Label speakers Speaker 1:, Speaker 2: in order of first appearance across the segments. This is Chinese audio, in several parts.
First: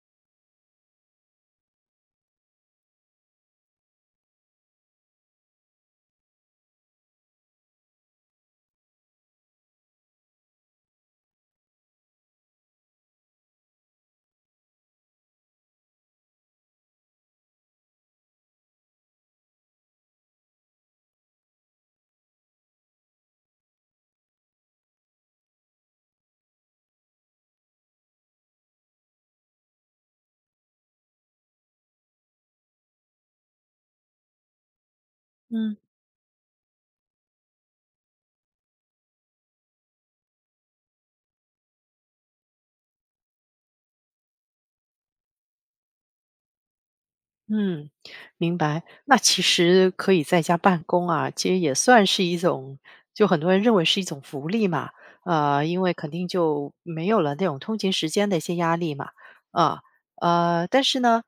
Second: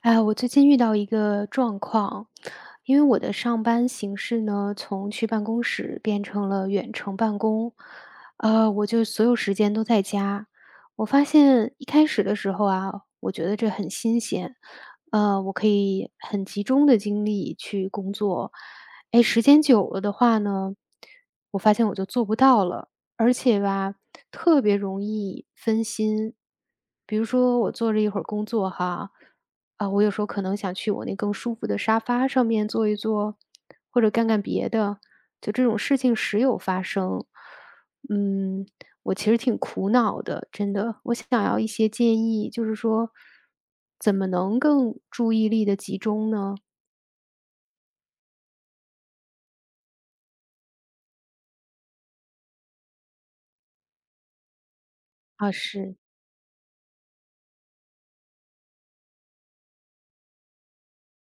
Speaker 1: 哎我最近遇到一个状况，因为我的上班形式呢，从去办公室变成了远程办公，我就所有时间都在家。我发现一开始的时候啊，我觉得这很新鲜，我可以很集中的精力去工作。哎，时间久了的话呢，我发现我就做不到了，而且吧，特别容易分心。比如说，我做着一会儿工作哈。啊，我有时候可能想去我那更舒服的沙发上面坐一坐，或者干干别的，就这
Speaker 2: 嗯
Speaker 1: 种事情时有发生。嗯，我其实挺苦恼的，真的，我想要一些建议，就是说怎么能更注意力的集中呢？
Speaker 2: 嗯，明白。那其实可以在家办公啊，其实也算是一种，就很多人认为是一种福利嘛。
Speaker 1: 啊，
Speaker 2: 因为
Speaker 1: 是，
Speaker 2: 肯定就没有了那种通勤时间的一些压力嘛。啊，但是呢，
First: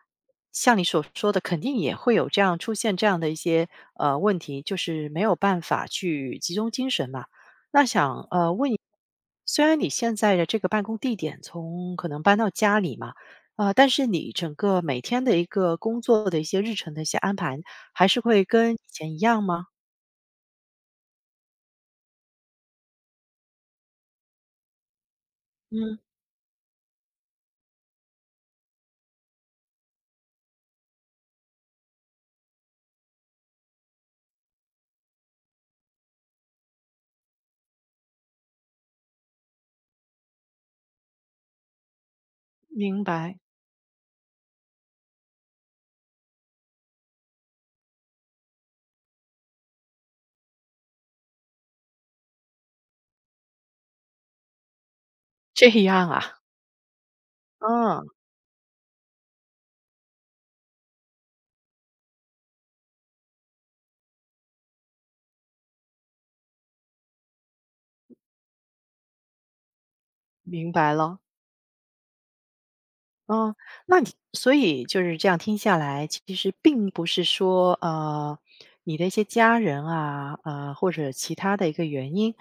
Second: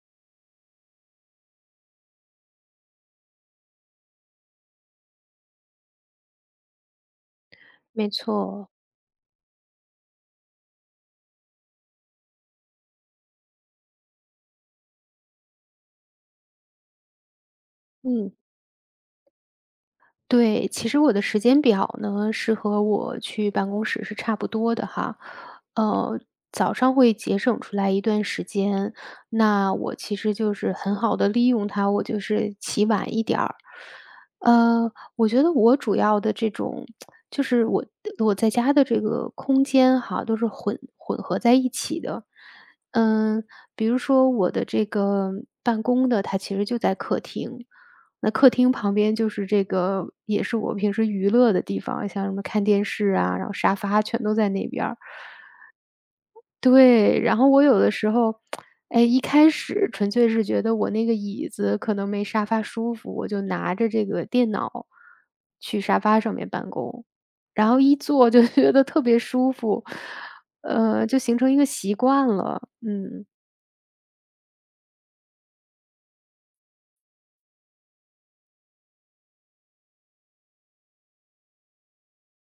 Speaker 2: 像你所说的，肯定也会有这样出现这样的一些问题，就是没有办法去集中精神嘛。那
Speaker 1: 没
Speaker 2: 想呃
Speaker 1: 错。
Speaker 2: 问一，虽然你现在的这个办公地点从可能搬到家里嘛。啊，但是你整个每天的一个工作的一些日程的一些安排，还是
Speaker 1: 嗯。
Speaker 2: 会跟以前一样吗？
Speaker 1: 对，其实我的时间表呢，是和我去办公室是差不多的哈。
Speaker 2: 嗯，
Speaker 1: 呃，早上会节省出来一段时间，那我其实就是很好的利用它，我就是起晚一点儿。呃，我觉得我主要的这种就是我在家的这个空间哈，都是混混合在一起的。
Speaker 2: 明白。
Speaker 1: 嗯，比如说我的这个办公的，它其实就在客厅。那客厅旁边就是这个也是我平时娱乐的地方，像什么看电视啊，然后沙发全都在那边儿。
Speaker 2: 这样啊。
Speaker 1: 对，然后 我有的
Speaker 2: 嗯，
Speaker 1: 时候，哎，一开始纯粹是觉得我那个椅子可能没沙发舒服，我就拿着这个电脑去沙发上面办公，然后一坐就 觉得特别舒服，
Speaker 2: 明白了。
Speaker 1: 就形成一个习惯了。嗯，
Speaker 2: 嗯，那你所以就是这样听下来，其实并不是说你的一些家人啊，或者其他的一个原因，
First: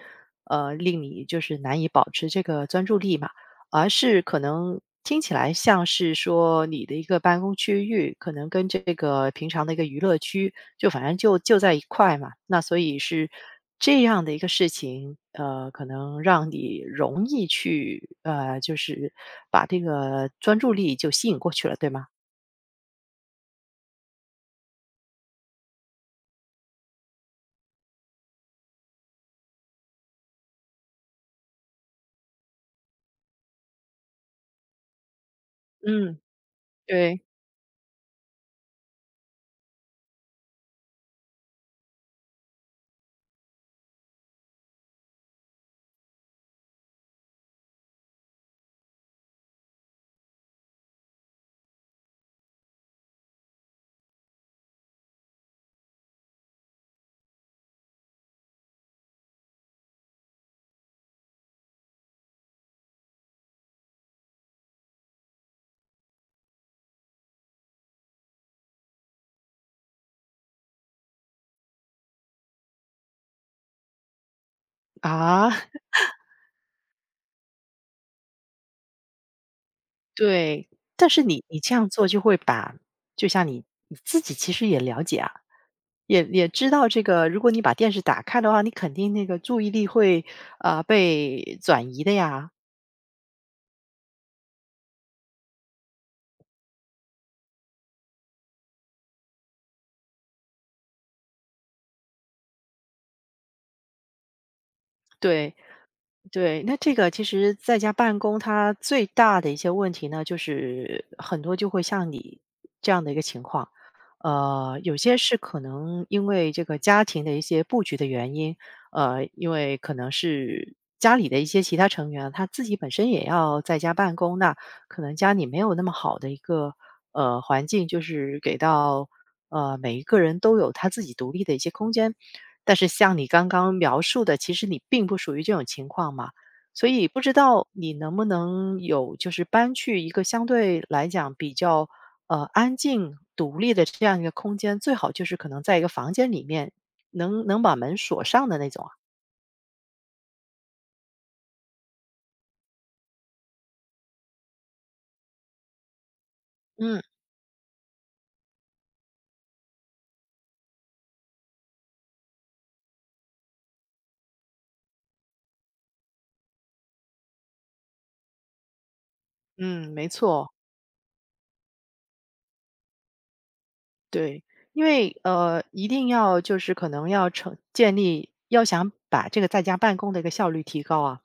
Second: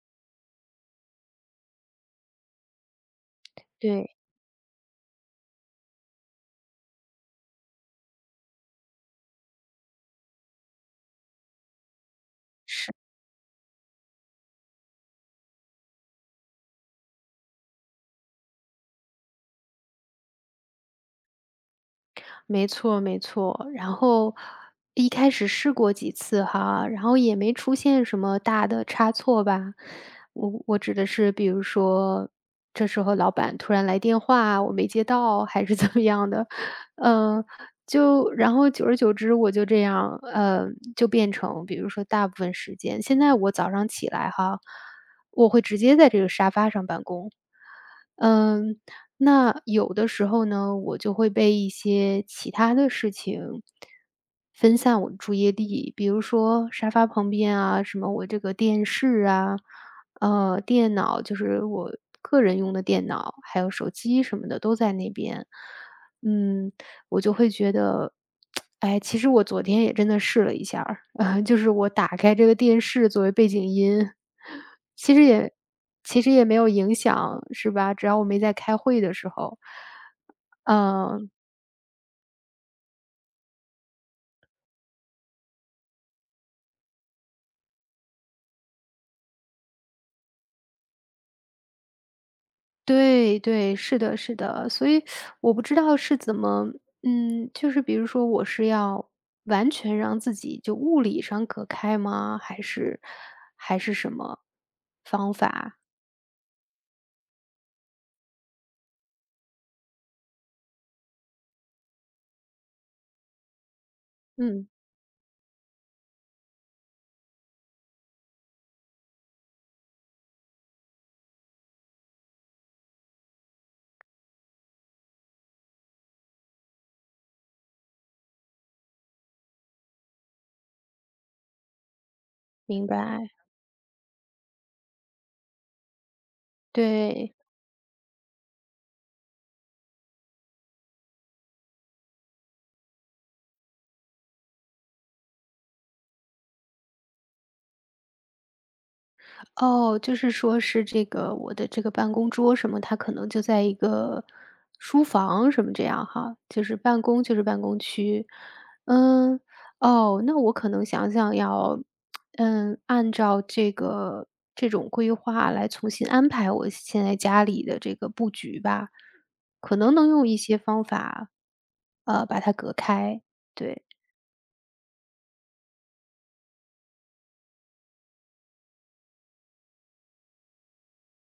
Speaker 2: 令你就是难以保持这个专注力嘛。而
Speaker 1: 对。
Speaker 2: 是可能听起来像是说你的一个办公区域，可能跟这个平常的一个娱乐区，就反正就在一块嘛。那所
Speaker 1: 是。
Speaker 2: 以是这样的一个事情，可能让你容易去就是把这个专注力就吸引过去了，对吗？
Speaker 1: 没错没错。然后一开始试过几次哈，然后也没出现什么大的差错吧。我指的是，比如说这时候老板突然来电话，我没接到，还是怎么
Speaker 2: 嗯，
Speaker 1: 样的，
Speaker 2: 对。
Speaker 1: 嗯。就然后久而久之，我就这样，就变成比如说大部分时间，现在我早上起来哈，我会直接在这个沙发上办公，嗯，那有的时候呢，我就会被一些其他的事情分散我的注意力，比如说沙发旁边啊，什么我这个电视啊，电脑就是我个人用的电脑，还有手机什么的都在那边。嗯，我就会觉得，哎，其实我昨天也真的试了一下儿，就是我打开这个电视作为背景音，其实
Speaker 2: 啊，
Speaker 1: 也 其实也没有影响，是吧？只要我没在开会的时候。
Speaker 2: 对，但是
Speaker 1: 嗯，
Speaker 2: 你这样做就会把，就像你自己其实也了解啊，也知道这个，如果你把电视打开的话，你肯定那个注意力会被转移的呀。
Speaker 1: 对对，是的是的，所以我不知道是怎么嗯，就是比如说我是要完全让自己就物理上隔开吗？还是什么方
Speaker 2: 对
Speaker 1: 法？
Speaker 2: 对，那这个其实在家办公，它最大的一些问题呢，就是很多就会像你这样的一个情况，
Speaker 1: 嗯，
Speaker 2: 有些是可能因为这个家庭的一些布局的原因，因为可能是家里的一些其他成员他自己本身也要在家办公，那可能家里没有那么好的一个环境，就是给到每一个人都有他自己独立的一些空间。但
Speaker 1: 明
Speaker 2: 是像你
Speaker 1: 白，
Speaker 2: 刚刚描述的，其实你并不属于这种情况嘛，所以不知
Speaker 1: 对。
Speaker 2: 道你能不能有就是搬去一个相对来讲比较安静独立的这样一个空间，最好就是可能在一个房间里面能把门锁上的那种啊。
Speaker 1: 哦，就是说是这个我的这个办公桌什么，它可能就在一个书房什么这样哈，就是
Speaker 2: 嗯
Speaker 1: 办公就是办公区。嗯，哦，那我可能想要，嗯，按照这种规划来重新安排我现在家里的这个布局吧，可
Speaker 2: 嗯，
Speaker 1: 能
Speaker 2: 没
Speaker 1: 能用一
Speaker 2: 错。
Speaker 1: 些方法，把它隔开。对，
Speaker 2: 对，因为一定要就是可能要成建立，要想把这个在家办公的一个效率提高啊，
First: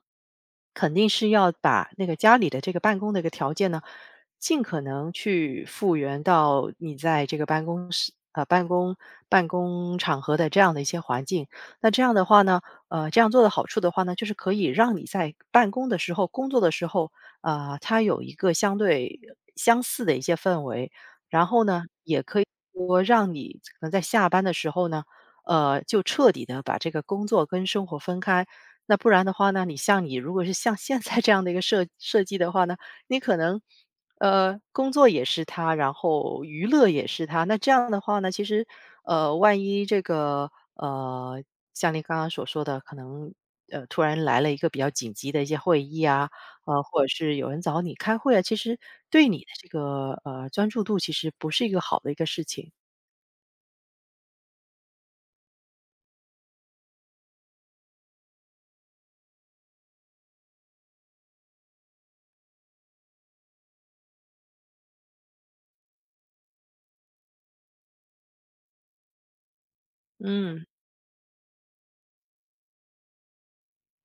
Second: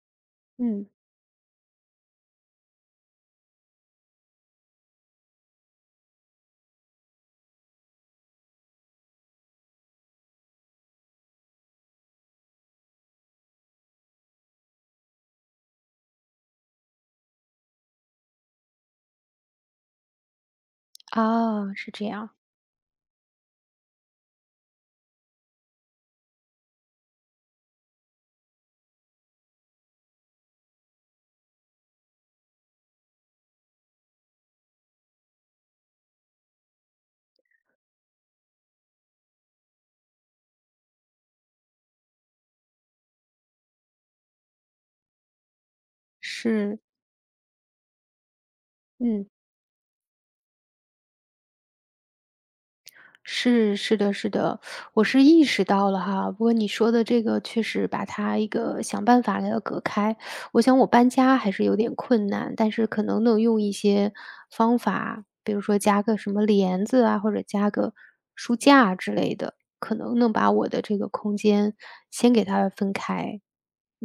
Speaker 1: 嗯，
Speaker 2: 肯定是要把那个家里的这个办公的一个条件呢，尽可能去复原到你在这个办公室办公场合的这样的一些环境。那这样的话呢，这样做的好处的话呢，就是可以让你在办公的时候、工作的时候，啊、它有一个相对相似的一些氛围。然后
Speaker 1: 啊，
Speaker 2: 呢，
Speaker 1: 是这
Speaker 2: 也
Speaker 1: 样，
Speaker 2: 可以说让你可能在下班的时候呢，就彻底的把这个工作跟生活分开。那不然的话呢，你像你如果是像现在这样的一个设计的话呢，你可能工作也是它，然后娱乐也是它。那这样的话呢，其实万一这个像你刚刚所说的，可能突然来了一个比较紧急的一些会议啊，
Speaker 1: 是，
Speaker 2: 呃，或者是有人找你开会啊，其实
Speaker 1: 嗯。
Speaker 2: 对你的这个专注度其实不是一个好的一个事情。
Speaker 1: 是是的是的，我是意识到了哈。不过你说的这个确实把它一个想办法给它隔开。我想我搬家还是有点困难，但是可能能用一些方法，比如说加个什么帘子啊，或者加个书架之类的，可能能把
Speaker 2: 嗯。
Speaker 1: 我的这个空间先给它分开。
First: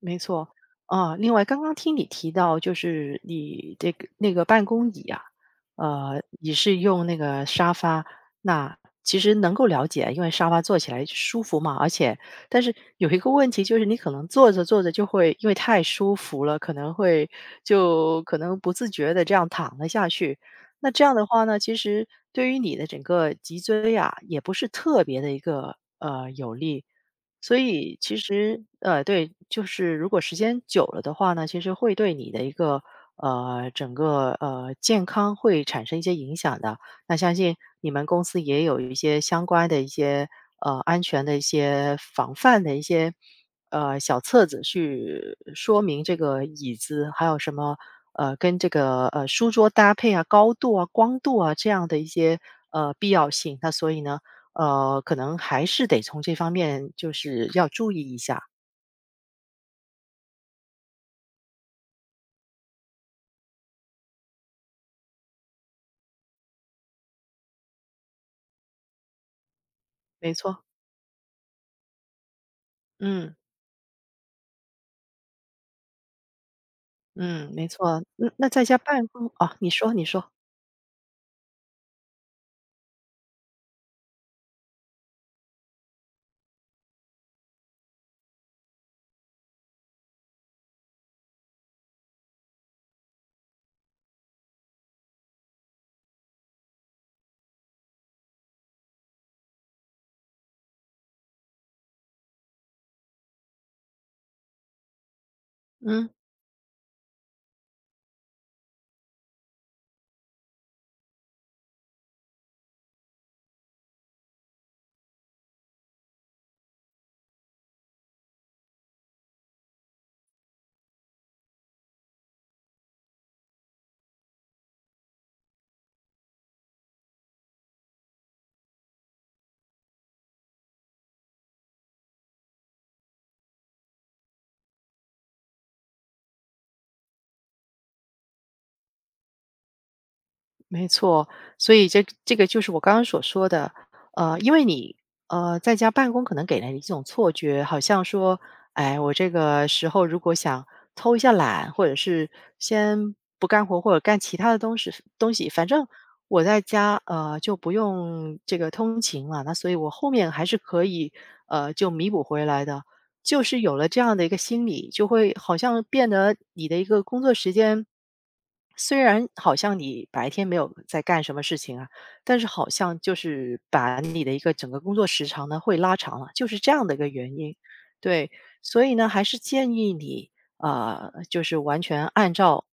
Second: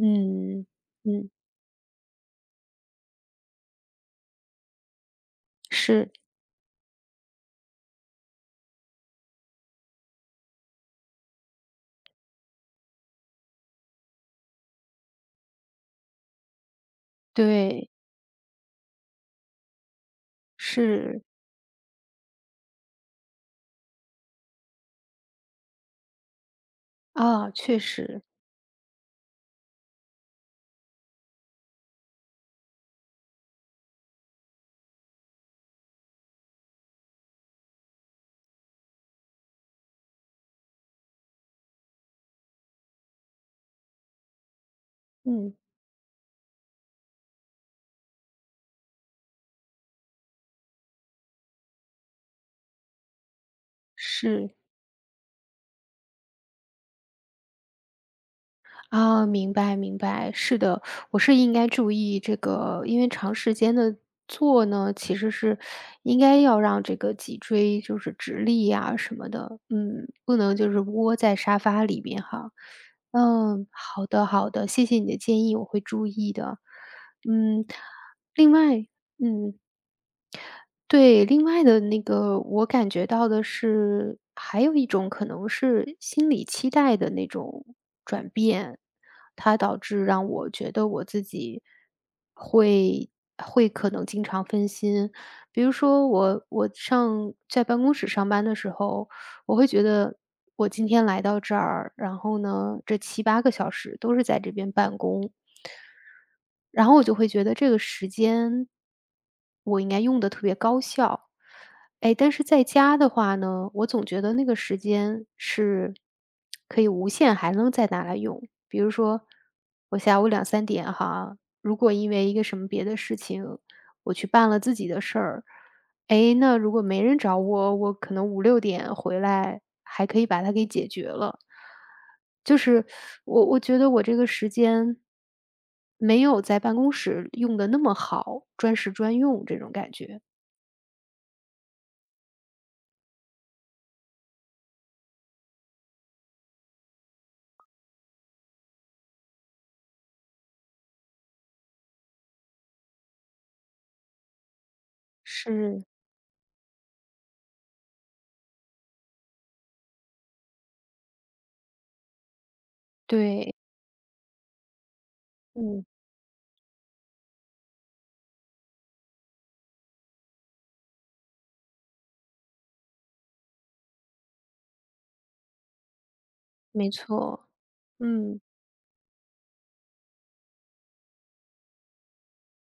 Speaker 2: 没错。啊，
Speaker 1: 嗯，
Speaker 2: 另外刚刚听你提到，就是你这个那个办公椅啊，
Speaker 1: 是，
Speaker 2: 你是用那个沙发，那其实能够了解，因为沙发坐起来舒服嘛，而且，但是有一个问题就是，你可能坐着坐着就会因为太舒服了，可能会
Speaker 1: 对，
Speaker 2: 就可能不自觉的这样躺了下去。那这样
Speaker 1: 是，
Speaker 2: 的话呢，其实对于你的整个脊椎啊，也不是特别的一个有利。
Speaker 1: 啊，
Speaker 2: 所
Speaker 1: 确
Speaker 2: 以其
Speaker 1: 实，
Speaker 2: 实，对，就是如果时间久了的话呢，其实会对你的一个整个健康会产生一些影响的。那相信你们公司也有一些相关的一些安全的一些防范的一些小册子去
Speaker 1: 嗯，
Speaker 2: 说明这个椅子还有什么跟这个书桌搭配啊、高度啊、光度啊这样的一些必要性。那所以呢，
Speaker 1: 是。
Speaker 2: 可能还是得从这方面就是要注意一下。
Speaker 1: 啊，明白明白，是的，我是应该注意这个，因为长时间的坐呢，其实是应该要让这个脊椎就是直立呀、什么的，嗯，
Speaker 2: 没
Speaker 1: 不能
Speaker 2: 错。
Speaker 1: 就是窝在沙发里面哈。
Speaker 2: 嗯。
Speaker 1: 嗯，好的好的，谢谢你的建议，我会注意的。
Speaker 2: 嗯，
Speaker 1: 嗯，
Speaker 2: 没错。那
Speaker 1: 另
Speaker 2: 在家
Speaker 1: 外，
Speaker 2: 办公
Speaker 1: 嗯，
Speaker 2: 啊，你说你说。
Speaker 1: 对，另外的那个我感觉到的是，还有一种可能是心理期待的那种转变，它导致让我觉得我自己会会可能经常分心。比如说我上在办公室上班的时候，我会觉得我今天来到这儿，然后呢，这7、8个小时都是在这边办公，
Speaker 2: 嗯。
Speaker 1: 然后我就会觉得这个时间，我应该用的特别高效。哎，但是在家的话呢，我总觉得那个时间是可以无限还能再拿来用。比如说，我下午2、3点哈，如果因为一个什么别的事情，我去办了自己的事儿，诶，那如果没人找我，我可能5、6点回来，还可以把它给解决了。就是我觉得我这个时间，没有在办公室用的那么好，专时专用这种感觉。
Speaker 2: 没错，所以这个就是我刚刚所说的，因为你在家办公，可能给人一种错觉，好像说，哎，我这个时候如果想偷一下懒，或者是先不干活，或者干其他的东西，反
Speaker 1: 是，
Speaker 2: 正我在家就不用这个通勤了，那所以我后面还是可以就弥补回来的。就
Speaker 1: 对。
Speaker 2: 是有了这样的一个心理，就会好像
Speaker 1: 嗯，
Speaker 2: 变得你的一个工作时间，虽然好像你白天没有在干什么事情啊，但是好像就是把你的一个整个工作时长呢会拉长了，就是这样
Speaker 1: 没
Speaker 2: 的一个原
Speaker 1: 错。
Speaker 2: 因。对，
Speaker 1: 嗯。
Speaker 2: 所以呢，还是建议你就是完全按照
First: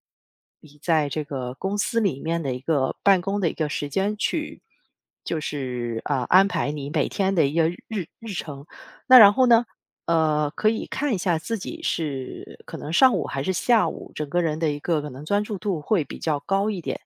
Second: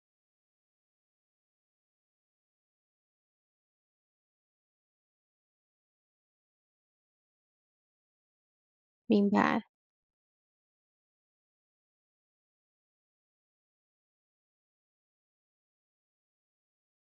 Speaker 2: 你在这个公司里面的一个办公的一个时间去，就是安排你每天的一个日程。那
Speaker 1: 明
Speaker 2: 然后呢，
Speaker 1: 白。
Speaker 2: 可以看一下自己是可能上午还是下午，整个人的一个可能专注度会比较高一点。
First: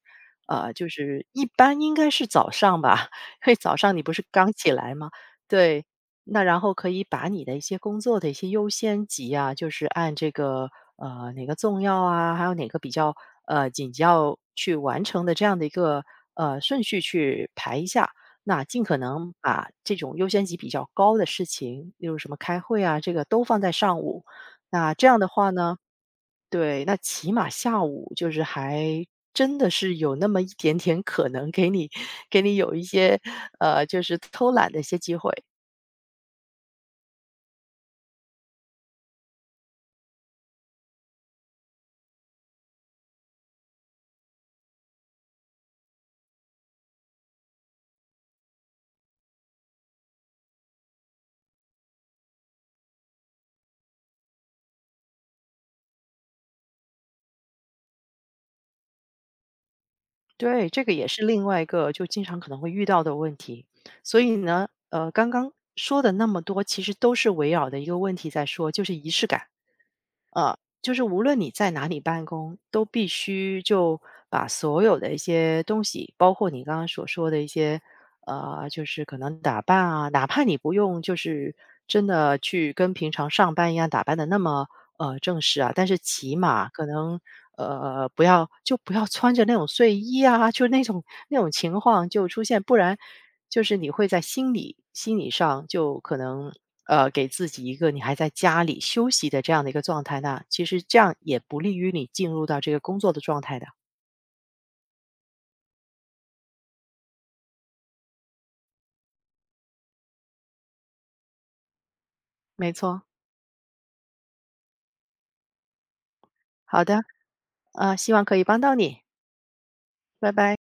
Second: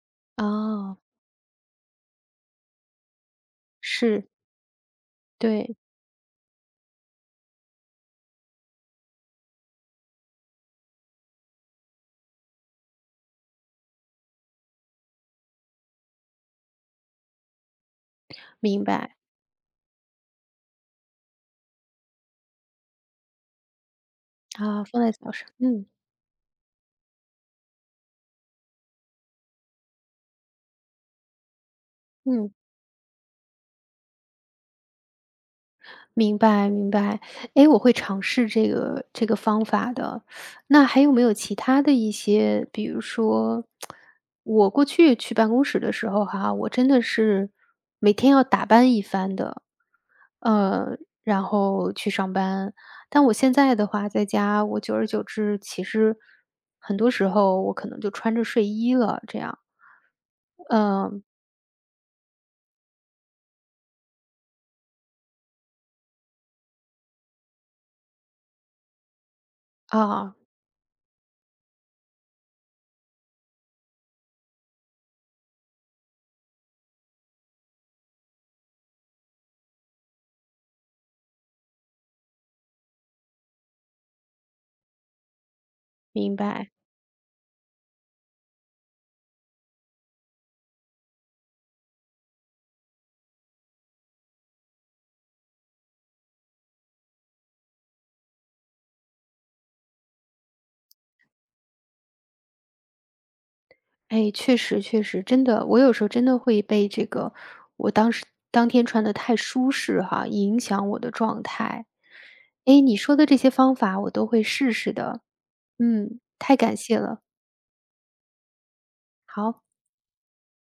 Speaker 2: 就
Speaker 1: 啊，
Speaker 2: 是一般应该是早上吧，因为早上你不是
Speaker 1: 是，
Speaker 2: 刚起来吗？
Speaker 1: 对，
Speaker 2: 对，那然后可以把你的一些工作的一些优先级啊，就是按这个哪个重要啊，还有哪个比较紧要去完成的这样的一个顺序去排一下。那
Speaker 1: 明
Speaker 2: 尽可
Speaker 1: 白，
Speaker 2: 能把这种优先级比较高的事情，例如什么开会啊，这个都放在上午。
Speaker 1: 啊，
Speaker 2: 那
Speaker 1: 放
Speaker 2: 这
Speaker 1: 在
Speaker 2: 样的
Speaker 1: 早上，
Speaker 2: 话呢，
Speaker 1: 嗯。
Speaker 2: 对，那起码下午就是还真的是有那么一点点可能给你给
Speaker 1: 嗯。
Speaker 2: 你有一些就是偷懒的一些机会。
Speaker 1: 明白明白，哎，我会尝试这个方法的。那还有没有其他的一些，比如说，我过去去办公室的时候哈，我真的是每天要打扮一番的，呃，然后去上班。但我现在的话，在家，我久而久之，其实很多时候我可能就穿着睡衣了，这样。
Speaker 2: 对，这个也
Speaker 1: 嗯，
Speaker 2: 是另外一个就经常可能会遇到的问题。所以呢，刚刚说的那么多，其实都是围绕的一个问题在说，就是仪式感。
Speaker 1: 啊，
Speaker 2: 就是无论你在哪里办公，都必须就把所有的一些东西，包括你刚刚所说的一些就是可能打扮啊，哪怕你不用就是真的去跟平常上班一样打扮的那么，正式啊，但是
Speaker 1: 明
Speaker 2: 起码
Speaker 1: 白。
Speaker 2: 可能，不要就不要穿着那种睡衣啊，就那种情况就出现，不然就是你会在心理上就可能，给自己一个你还在家里休息的这样的一个状态，呢，其实这样也不利于你进入到这个工作的状态的。
Speaker 1: 哎，确实确实，真的，我有时候真的会被这个我当时当天穿的太舒适哈，影响我的状态。
Speaker 2: 没
Speaker 1: 哎，你
Speaker 2: 错。
Speaker 1: 说的这些方法我都会试试的。嗯，太感
Speaker 2: 好
Speaker 1: 谢
Speaker 2: 的，
Speaker 1: 了，
Speaker 2: 希望可以帮到你，
Speaker 1: 好。
Speaker 2: 拜拜。